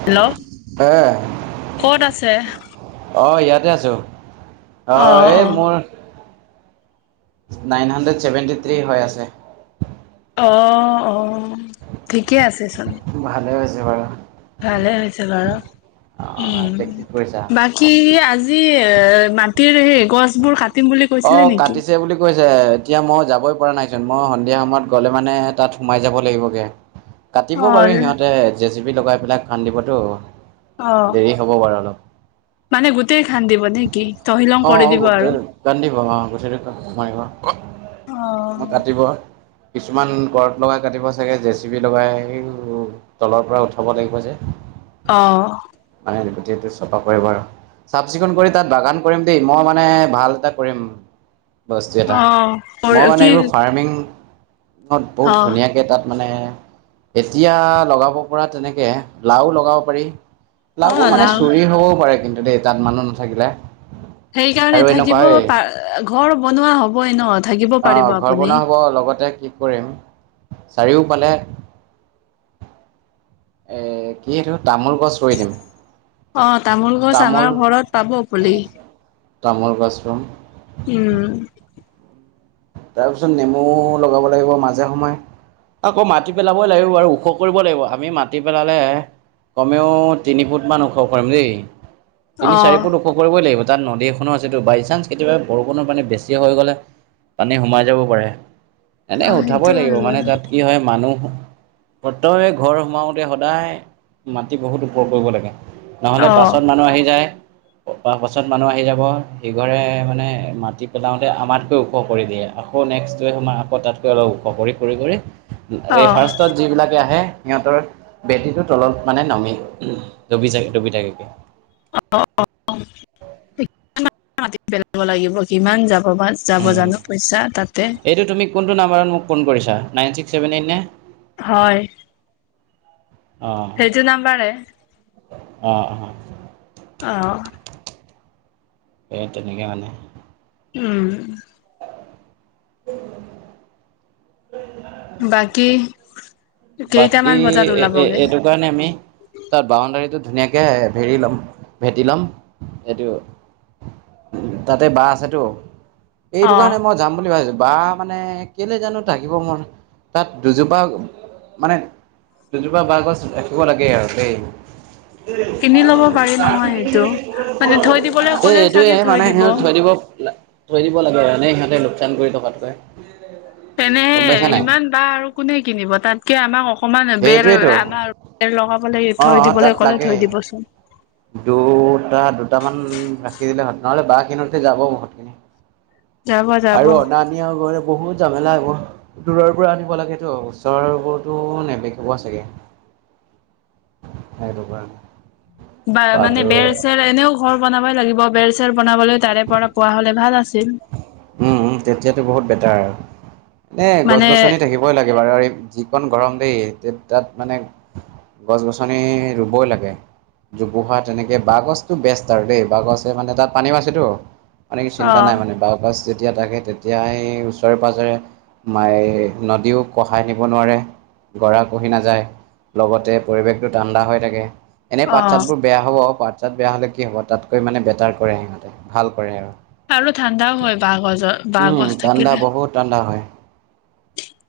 Hello হে কত আছে। অঁ ইয়াতে আছোঁ অ অঁ এই অ মোৰ। নাইন হাণ্ড্ৰেড ছেভেণ্টি থ্ৰী হৈ আছে। অ অ ঠিকে আছে। ভালে হৈছে বাৰু। ভালে হৈছে বাৰু অ এতিয়া কি কৰিছা উ বাকী আজি। এ মাটিৰ সেই গছবোৰ কাট। অ কাটিছে বুলি কৈছে। এতিয়া মই যাবই পৰা নাইচোন মই সন্ধিয়া সময়ত গ'লে মানে তাত সোমাই যাব লাগিবগে। কাটিব অ বাৰু সিহঁতে জে চি বি লগাই পেলাই খান্দিবতো। অ দেৰি হ'ব বাৰু অলপ। মানে গোটেই খান্দিব নে কি তহিলং কৰি দিব আৰু খান্দিব অঁ গুটেইটো মাৰিব অ কাটিব। কিছুমান কৰৰত লগাই কাটিব চাগে জেচিপি লগাই তলৰ পৰা উঠাব লাগিব যে। অহ। য চফা কৰিব আৰু চাফ চিকুণ কৰি তাত বাগান কৰিম দেই মই মানে ভাল এটা। কৰিম বস্তু এটা অ মই মানে কি এইবোৰ ফাৰ্মিং। বহুত অ ধুনীয়াকে তাত মানে। এতিয়া লগাব পৰা তেনেকে লাও লগাব পাৰি লাও মানে চুৰি হবও পাৰে কিন্তু দেই তাত মানুহ নাথাকিলে সেইকাৰণে আৰু এনেকুৱা থাকিব এই পা ঘৰ বনোৱা হবই ন থাকিব অ' পাৰিব ঘৰ আপুনি বনোৱা চাৰিও ফালে এ কি এইটো তামোল গছ ৰুই দিম অ তামোল গছ আমাৰ ঘৰত পাব পুলি তামোল গছ ৰুম উম তাৰপিছত নেমু লগাব লাগিব মাজে সময়ে আকৌ মাতি পেলাবই লাগিব বাৰু ওখ কৰিব লাগিব আমি মাটি পেলালে কমেও তিনি ফুট মান ওখ কৰিম দেই তিনি অ চাৰি ফুট ওখ কৰিবই লাগিব তাত নদী এখনো আছেটো বাই চান্স কেতিয়াবা বৰষুণৰ পানী বেছি হৈ গ'লে পানী সোমাই যাব পাৰে অ এনেই উঠাবই সেইটো হৈ লাগিব মানে গ'ল তাত কি হয় মানুহ প্ৰতেক ঘৰ সোমাওতে সদায় মাটি বহুত ওপৰ কৰিব লাগে নহলে অ পাছত মানুহ আহি যায় পাছত মানুহ আহি যাব সিঘৰে মানে মাটি পেলাওতে আমাতকৈও ওখ কৰি দিয়ে আকৌ নেক্সট টোৱে সোমাই আকৌ তাতকৈ অলপ ওখ কৰি কৰি কৰি অ এই ফাৰ্ষ্টত যিবিলাকে আহে সিহঁতৰ ভেঁটিটো তলত মানে নামি ডবি থাক ডবি থাকে অ অ মাটি পেলাব লাগিব কিমান যাব বা যাব উ জানো পইচা তাতে এইটো তুমি কোনটো নাম্বৰত মোক ফোন কৰিছা নাইন ছিক্স চেভেন এইট নে হয় সেইটো নাম্বাৰে অ অ অহ সেই তেনেকে মানে উম উ বাকী বাকী কেইটামান বজাত ওলাবগে এইটো কাৰণে আমি তাত বাউণ্ডাৰী টো ধুনীয়াকৈ ভেৰি ল'ম ভেটি ল'ম এইেটো তাতে বাঁহ আছে তো অ এইটো কাৰণে মই যাম বুলি ভাবিছো বা মানে কেলে জানো থাকিব মন তাত দুজোপা মানে দুজোপা বাহ গছ ৰাখিব লাগে আৰু দেই কিনি লব পাৰি নহয় সেইটো মানে থৈ দিবলৈ এ ক'লেও এইটোৱে চাগে থৈ মানে সিহঁত থৈ দিব থৈ দিব লাগে এনে সিহঁতে লোকচান কৰি থকাতকৈ গম তেনেহে পাইছা নাই সিমান বাহ আৰু কোনে কিনিব তাতকে আমাক অক মান বেৰ সেইটোৱেইটো আমাৰ বেৰ লগাব লাগে অ থৈ তাত দিবলৈ ক'লে লাগে। থৈ দিবচোন দুটা দুটামান ৰাখি দিলে হ নহলে বাহঁ কিনোতে যাব বহুতখিনি যাব যাব আৰু অনা নিয়া গৈ বহুত জামেলা এইবোৰ দূৰৰ পৰা আনিব লাগেতো ওচৰবোৰতো নে বিক্ৰী চাগে [inaudible] সেইটো কাৰণে বা মানে বাটো বেৰ চেৰ এনেও ঘৰ বনাবই লাগিব বেৰ চেৰ বনাবলৈ তাৰে পৰা পোৱা হলে ভাল আছিল উম তেতিয়াতো বহুত বেটাৰ এনে গছ মানে গছনি থাকিবই লাগে বাৰু যিকণ গৰম দেই তে তাত মানে গছ গছনি ৰুবই লাগে জোপোহা তেনেকে বাহঁ গছটো বেষ্ট আৰু দেই বাঁহ গছে মানে তাত পানীও‌আছে তো মানে কি অ চিন্তা নাই মানে বাঁহ গছ যেতিয়া থাকে তেতিয়া সেই ওচৰে পাঁজৰে মাই নদীও কঢ়াই নিব নোৱাৰে গৰা খহি নাযায় লগতে পৰিৱেশটো ঠাণ্ডা হৈ থাকে এনে পাত চাত বোৰ বেয়া হ'ব পাত চাত বেয়া হ'লে কি হ'ব তাতকৈ মানে বেটাৰ কৰে সিহঁতে ভাল কৰে আৰু আৰু ঠাণ্ডাও হয় বাঁহ গছৰ বাঁহ উম, গছ ঠাণ্ডা থাকিলে বহুত ঠাণ্ডা হয়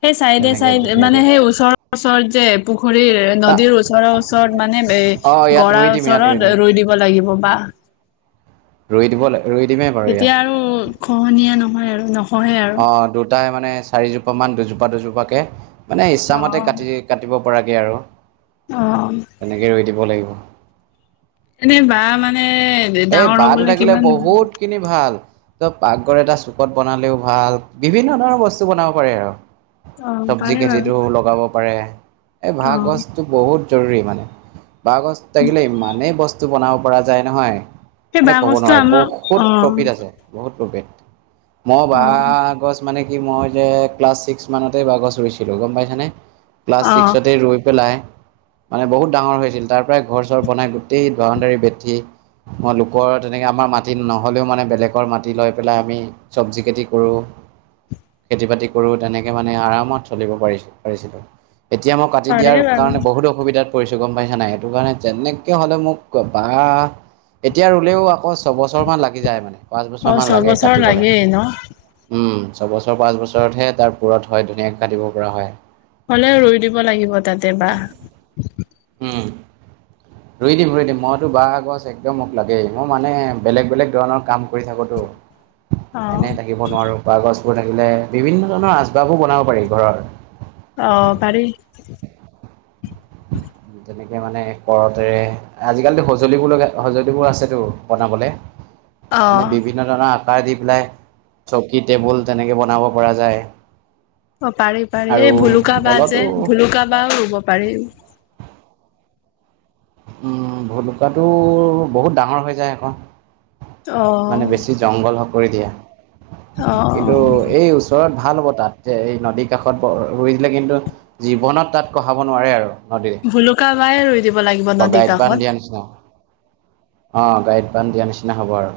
সেই চাইডে তেনেকে চাইডে মানে ধুনীয়াকে। সেই ওচৰৰ ওচৰত যে পুখুৰীৰ নদীৰ ওচৰৰ ওচৰত মান মানে অ', এ ইয়াত ৰুই গৰাৰ দিম ইয়াত ওচৰত দিম ৰুই দিব লাগিব বা ৰুই দিব লে তেতিয়া আৰু খহনীয়া নহয় আৰু নহ অ দুটাই মানে চাৰিজোপা মান দুজোপা দুজোপাকে মানে অ ইচ্ছামতে কাটি কাটিব পৰাকে আৰু অ তেনেকৈ ৰোই দিব লাগিব এনে বা মানে এই ডাঙৰ বাহটো হবলৈ থাকিলে কিমান বহুত খিনি ভাল ত পাকঘৰ এটা চুকত বনালেও ভাল বিভিন্ন ধৰণৰ বস্তু বনাব পাৰে আৰু অ চব্জি পাৰে বাৰু খেতিতটো লগাব পাৰে এই বাহঁ অ গছটো বহুত জৰুৰী মানে বাহঁ থাকিলে ইমানেই বস্তু বনাব পৰা যায় নহয় সেই মানে বাঁহ ক'ব গছটো নোৱাৰে আমাৰ অ বহুত প্ৰফিট আছে বহুত প্ৰফিত মই অ বাঁহ গছ মানে কি মই যে ক্লাছ ছিক্স মানতে বাঁহ গছ ৰুইছিলোঁ গম পাইছানে ক্লাছ অ ছিক্সতে ৰৈ পেলাই মানে বহুত ডাঙৰ হৈছিল তাৰ পৰাই ঘৰ চৰ বনাই গোটেই বাশুডাৰী ভেটি মই লোকৰ তেনেকৈ আমাৰ মাটি নহ'লেও মানে বেলেগৰ মাটি লৈ পেলাই আমি চব্জি খেতি কৰোঁ খেতি বাতি কৰো তেনেকে মানে আৰামত চলিব পাৰি পাৰিছিলো এতিয়া মই কাটি পাৰে দিয়াৰ বাৰু কাৰণে বহুতো অসুবিধাত পৰিছো গম পাইছা নাই সেইটো কাৰণে যেনেকে হলে মোক বাহঁ এতিয়া ৰুলেও আকৌ ছবছৰমান লাগি যায় মানে পাঁচ অ বছৰমান লাগে ছবছৰ কাটিবলে। লাগেই ন ছবছৰ পাঁচ বছৰতহে তাৰ পূৰত হয় ধুনীয়াক কাটিব পৰা হয় হ'লেও ৰই দিব লাগিব তাতে বাহ উম ৰুই দিম ৰুই দিম মইতো বাঁহাগছ একদম মোক লাগেই মই মানে বেলেগ বেলেগ ধৰণৰ কাম কৰি থাকোতো অ [unintelligible] এনে থাকিব নোৱাৰো বাহ গছবোৰ থাকিলে বিভিন্ন ধৰণৰ আচবাৰবো বনাব পাৰি ঘৰৰ আঁহ পাৰি। তেনেকে মানে কৰতেৰে আজিকালিতো সঁজুলিবোৰ লগা সঁজুলিবোৰ আছেতো বনাবলে অ মানে বিভিন্ন ধৰণৰ দি পেলাই চকী টেবুল তেনেকে বনাব পৰা যায় অঁ পাৰি পাৰি এই আৰু ভুলুকা বাহ তলতো যে ভুলুকা বাঁহ ৰুব পাৰি উম ভুলুকাটো বহুত ডাঙৰ হৈ যায় আকৌ। অ মানে বেছি জংঘল হক কৰি দিয়া। অ অ কিন্তু এই ওচৰত। ভাল হ'ব তাত যে এই নদীৰ কাষত ৰুই দিলে কিন্তু জীৱনত তাত কঢ়াব নোৱাৰে আৰু নদীৰে ভলুকাবাঁহ ৰুই দিব লাগিব নদীৰ গাইড বান্ধ কাষত দিয়া নিচিনা অঁ গাইড বান্ধ দিয়া নিচিনা হ'ব আৰু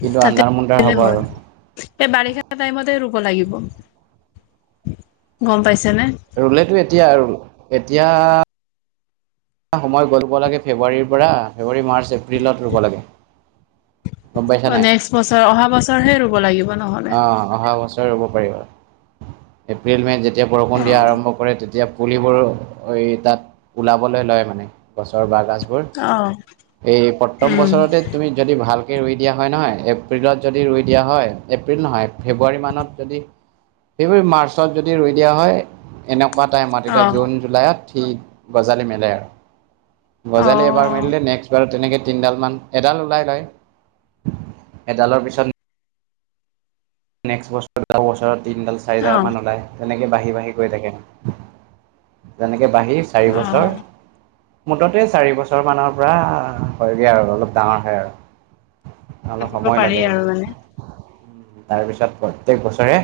কিন্তু তাতে আন্ধাৰ মুন্ধাৰ হ'ব হল আৰু এই বাৰিষা টাইমতে ৰুব লাগিব গম পাইছেনে ৰুলেতো এতিয়া আৰু এতিয়া সময় গল লাগে ফেব্ৰুৱাৰীৰ পৰা ফেব্ৰুৱাৰী মাৰ্চ এপ্ৰিলত ৰুব লাগে গম পাইছা অঁ নাই নেক্সট বছৰ অহা বছৰ হে ৰুব লাগিব নহ'লে অঁ অহা বছৰে ৰোব পাৰিব এপ্ৰিল মে যেতিয়া তেতিয়া বৰষুণ অ দিয়া আৰম্ভ কৰে তেতিয়া পুলিবোৰো এই তাত ওলাবলৈ লয় মান গছৰ বাঁহগাজ অ এই প্ৰথম উম বছৰতে তুমি যদি ভাল ৰুই দিয়া হয় নহয় এপ্ৰিলত যদি ৰুই দিয়া হয়। এপ্ৰিল নহয় ফেব্ৰুৱাৰী মানত যদি ফেব্ৰুৱাৰী মাৰ্চত যদি ৰুই দিয়া হয় এনে। নেুৱা টাইমত এতিয়া অ জুন জুলাইত সঠিক গজালি মিলে আৰু গজালি এবাৰ অ', মেলিলে নে্স বাৰ তেনেকে তিনিডালমান এডাল ওলাই লয় এডালৰ পিছত। নেক্সট বছৰ য বছ তিডাল চাৰিডাল অ', মান ওলায় তেনেকে। বাঢ়ি বাঢ়ি গৈ থাকে যেনেকে বাঢ়ি চাৰি বছৰ। অ', মুঠতে চাৰি বছৰ মানৰ পৰা হয়গৈ আৰু অলপ ডাঙৰ হয় আৰু অলপ পাতিব সময় পাৰি লাগে আৰু মানে। আৰু তাৰপিছত প্ৰত্যক বছৰে।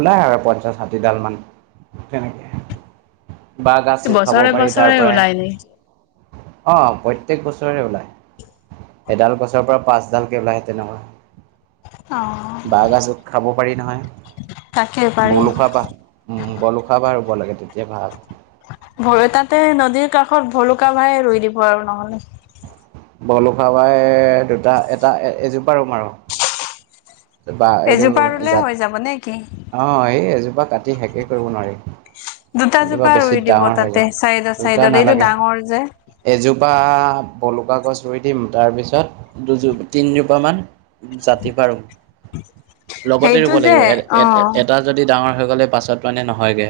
ওলাই আৰু পঞ্চাশ ষাঠিডাল মান তেনেকে। বাঁ গছো খাব বছৰে পাৰি তাৰ বছৰে পৰাই। ওলাই নেকি? অঁ প্ৰত্যয়েক বছৰেৰে ওলায়। এডাল গছৰ পৰা পাচডালকে ওলাই তেনেকা। অ', বাঁহগাজো খাব পাৰি নহয়। তাকে পাৰি। বলো খাবাহম বলো খাবাহ ৰুব লাগে তেতিয়া ভাল। ভয় তাতে নদীৰ কাষত ভলুকা ভাইে ৰুই দিব আৰু নহলে। বলো খাবাই দুটা এটা এসোপামান আৰু বা এইটো এজোপা ৰুলে জাত হৈ যাব নে কি? অঁ সেই। বা কাটি শেষেই কৰিব নোৱাৰাৰে। দুটা এজোপা জোপা বেছি ৰুই দিব ডাঙৰ হৈ তাতে যায় চাইডত দুটা চাইডত এইটো নালাগে ডাঙৰ যে। এযোপ। বাহ্ ভুলোৱা গছ দিম তাৰ পাছত তিনজোপামান জাতিবাঁহ। বাৰো। লগতে সেইটো ৰুব যে লাগিব অ', এটা যদি ডাঙৰ হৈ গ'লে পাছত মানে নহয়গে।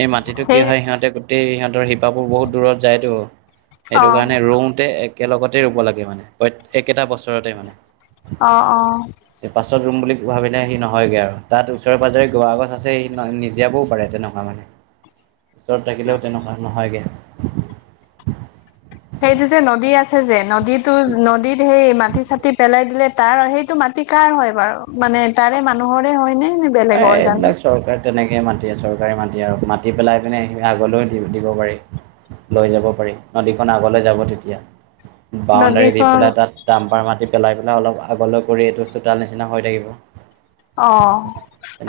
এই মাটিতটো কি সেই হয় সিহঁতে গোটেই সিহঁতৰ শিপাপোৰ বহুত দূৰত যায়তো। সেইটো অ', কাৰণে ৰওঁতে একেলগতে ৰুব লাগে মানে প্ৰত একেটা বছৰতে মানে। অ অ পাছত ৰুম বুলি ভাবিলে সি নহয়গে আৰু তাত ওচৰে পাজৰে গোৱা গগছ আছে সেই নিজিয়াবও পাৰে তেনেকোৱা মানে। [unintelligible] ওচৰত থাকিলেও তেনেকুৱা নহয়গে সেইটো যে নদী আছে যে নদীতটো নদীত সেই মাটি চাটি পেলাই দিলে। তাৰ সেইটো মাটি কাৰ হয় বাৰু মানে তাৰে মানুহৰে হয় নে। নে বেলেগৰ জানো? এইবিলাক চৰকাৰ তেনেকে। এ মাতি চৰকাৰে মাতি আৰু মাতি পেলাই পিনে সেইখিনি আগলৈও দি দিব পাৰি। লৈ যাব পাৰি নদীখন আগলৈ যাব তেতিয়া। বাউণ্ডাৰী দি নদীখন পেলাই তাত ডাম্পাৰ মাতি। পেলাই পেলাই অলপ আগলৈ কৰি এইটো চোতাল নিচিনা হৈ থাকিব। অ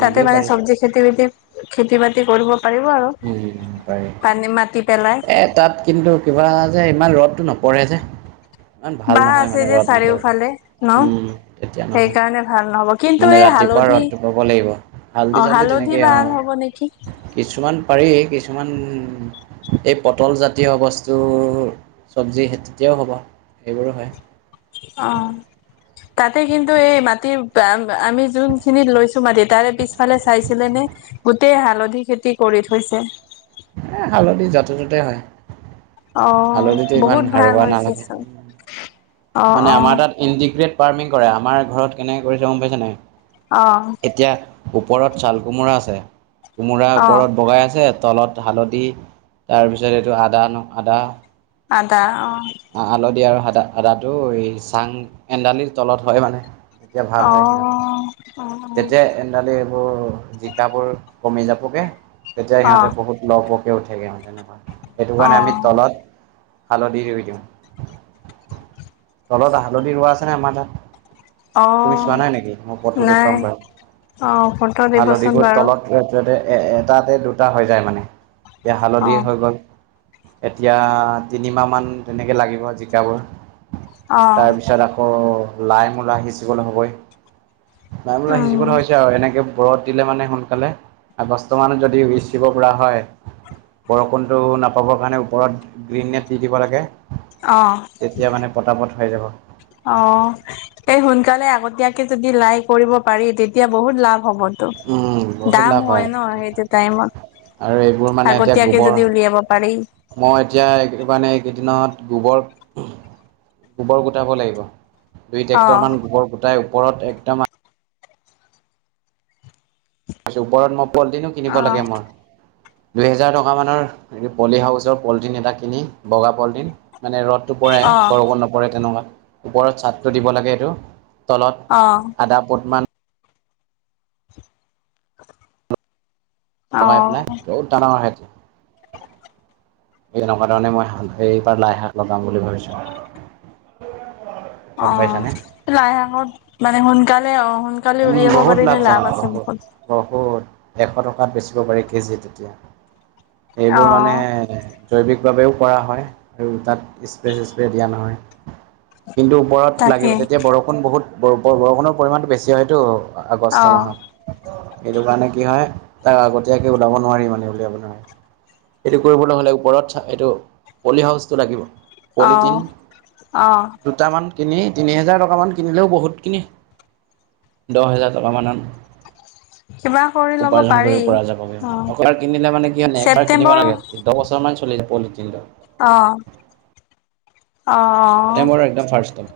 তাতে মানে পাৰি চব্জি খেতি বাতি খেতি বাতি কৰিব পাৰিব আৰু উম পাৰি। পানী মাটি। পেলাই এ তাত কিন্তু কিবা যে ইমান ৰ'দতটো নপৰে যে। ইমান ভাল বাঁহ নহয় আছে মানে যে ৰ'দ নপৰিলে চাৰিওফালে ন উম তেতিয়া নহয় সেইকাৰণে ভাল নহব কিন্তু মানে এই ৰাতিপুৱা হালধি ৰ'দ। লব লাগিব হালধি অ চাল্দি তেনেকেই ভাল আহ হ'ব নেকি কিছুমান পাৰি কি? কিছুমান এই পটলজাতীয় বস্তুৰ চব্জি তেতিয়াও হ'ব। সেইবোৰো হয়। অ তাতে কিন্তু এই মাটি আমি যোনখিনিত লৈছো মাটি তাৰে পিছফালে চাইছিলে নে গোটেই হালধি খেতি কৰি থৈছে। এ হালধি যাতে ততে হয়। অ হালধিটো ইমান বহুত ভাল হাৰুৱা হৈছে নালাগে। চোন অ মানে অ আমাৰ তাত ইণ্টিগ্ৰেট ফাৰ্মিং কৰে আমাৰ ঘৰত কেনেকে কৰিছে গম পাইছে নাই। আহ এতিয়া ওপৰত ছাল কোমোৰা আছে কোমোৰা অ ওপৰত হালধি তাৰপিছত এইটো আদা ন আদা আদা অ দা আদাটো এই চাং শেনদাডালিৰ তলত হয় মানে তেতিয়া ভাল হয়। সিহঁতে অ', অ', যেতিয়া শেনডালি এইবোৰ জিকাবোৰ। কমি যাবগে তেতিয়া সিহঁতে অ', বহুত ল পকে উঠেগে সিহঁত তেনেকুৱা সেইটো কাৰণে আমি অ', তলত হালধি ৰুই দিওঁ তলত হালধি ৰোৱা আছে নে আমাৰ তাত তুমি অ', চোৱা নাই নেকি মই পথটো নাই দেখুৱাম বাৰু অ', ফটো হালধি দিবচোন বাৰু [unintelligible] এটাতে দুটা হৈ যায় মানে এতিয়া হালধি অ', হৈ গ'ল এতিয়া তিনিমাহমান তেনেকৈ লাগিব জিকাবোৰ অ', তাৰপিছত আকৌ লাই মূলা সিজিবলৈ হবই, লাই মূলা উম, সিজিবলৈ হৈছে আৰু এনেকে ও বৰত দিলে মানে সোনকালে আগষ্টমানত যদি উইচিব পৰা হয় বৰষুণতটো নাপাবৰ কাৰণে ওপৰত গ্ৰীণ দি দিব লাগে অ', তেতিয়া মানে পতাপত হৈ যাব অ এই সোনকালে আগতীয়াকে যদি লাই কৰিব পাৰি তেতিয়া বহুত লাভ। হ'বতো। উম, বহুত লাভ দাম হয় ন সেইটো টাইমত। আৰু এইবোৰ মানে এতিয়া আগতীয়াকে গোবৰ, যদি উলিয়াব পাৰি মই এতিয়া মানে কেইদিনত গোবৰ- গোবৰ গোটাব লাগিব। দুই অ', ট্ৰেক্টৰ মান গোবৰ গোটাই ওপৰত একদম ওপৰত মই পলিটিনো কিনিব লাগে অ', মই। দুই হেজাৰ টকা মানৰ পলি হাউচৰ পলটিন এটা কিনি বগা পলিটিন। মানে ৰ'দটো পৰে অ', বৰষুণ নপৰে তেনেকুৱা, ওপৰত চাদটো দিব লাগে এইটো। অ', তলত আধা পুটমান লগাই অ', পেলাই বহুত ডাঙৰ- ডাঙৰ হয় এনেকুৱা ধৰণে মই এইবাৰ লাই শাক লগাম বুলি ভাবিছো অ লাইশাংত মানে সোনকালে অ সোনকালে উম উলিয়াব বহুত পাৰিলে লাভ লাভজনক আছে বহুত বহুত। এশ টকাত বেচিব পাৰি কেজি তেতিয়া এইবোৰ মানে অ', জৈৱিকভাৱেও কৰা হয় আৰু তাত স্প্ৰে চি্প্ৰে দিয়া নহয় কিন্তু ওপৰত তাকে লাগিব তেতিয়া বৰষুণ বহুত বৰষুণ পৰিমাণটো বেছি হয়তটো। অ আগষ্ট মাহত সেইটো কাৰণে কি হয়। তাক আগতীয়াকে ওলাব নোৱাৰি মানে উলিয়াব নোৱাৰে এইটো কৰিবলৈ হ'লে ওপৰত এইটো পলি হাউচটো লাগিব অ পলিথিন অ দুটামান কিনি তিনি হেজাৰ টকামান কিনিলেও বহুত কিনি দহ হেজাৰ টকামানত কিবা কৰি ল'ব উপাৰ্জন পাৰি কৰিব পৰা যাবগ অ অবাৰ কিনিলে মানে কি হয়বাৰ কিনিব ছেপ্তেম্বৰ লাগেধহ বছৰ মান চলি [unintelligible] আহ, আহ ছেপ্টেম্বৰৰ একদম ফাৰ্ষ্টত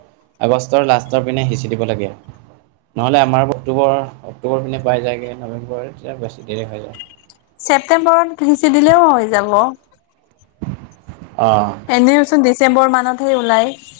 আগষ্টৰ লাষ্টৰ পিনে সিঁচি দিব লাগে নহ'লে আমাৰ অক্টোবৰ- অক্টোবৰ পিনে পাই যায়গে। নৱেম্বৰ এতিয়া বেছি দেৰি হৈ যায়। ছেপ্তেম্বৰত সিঁচি দিলেও হৈ যাব অঁ এনেওচোন ডিচেম্বৰ মানতহে ওলাই।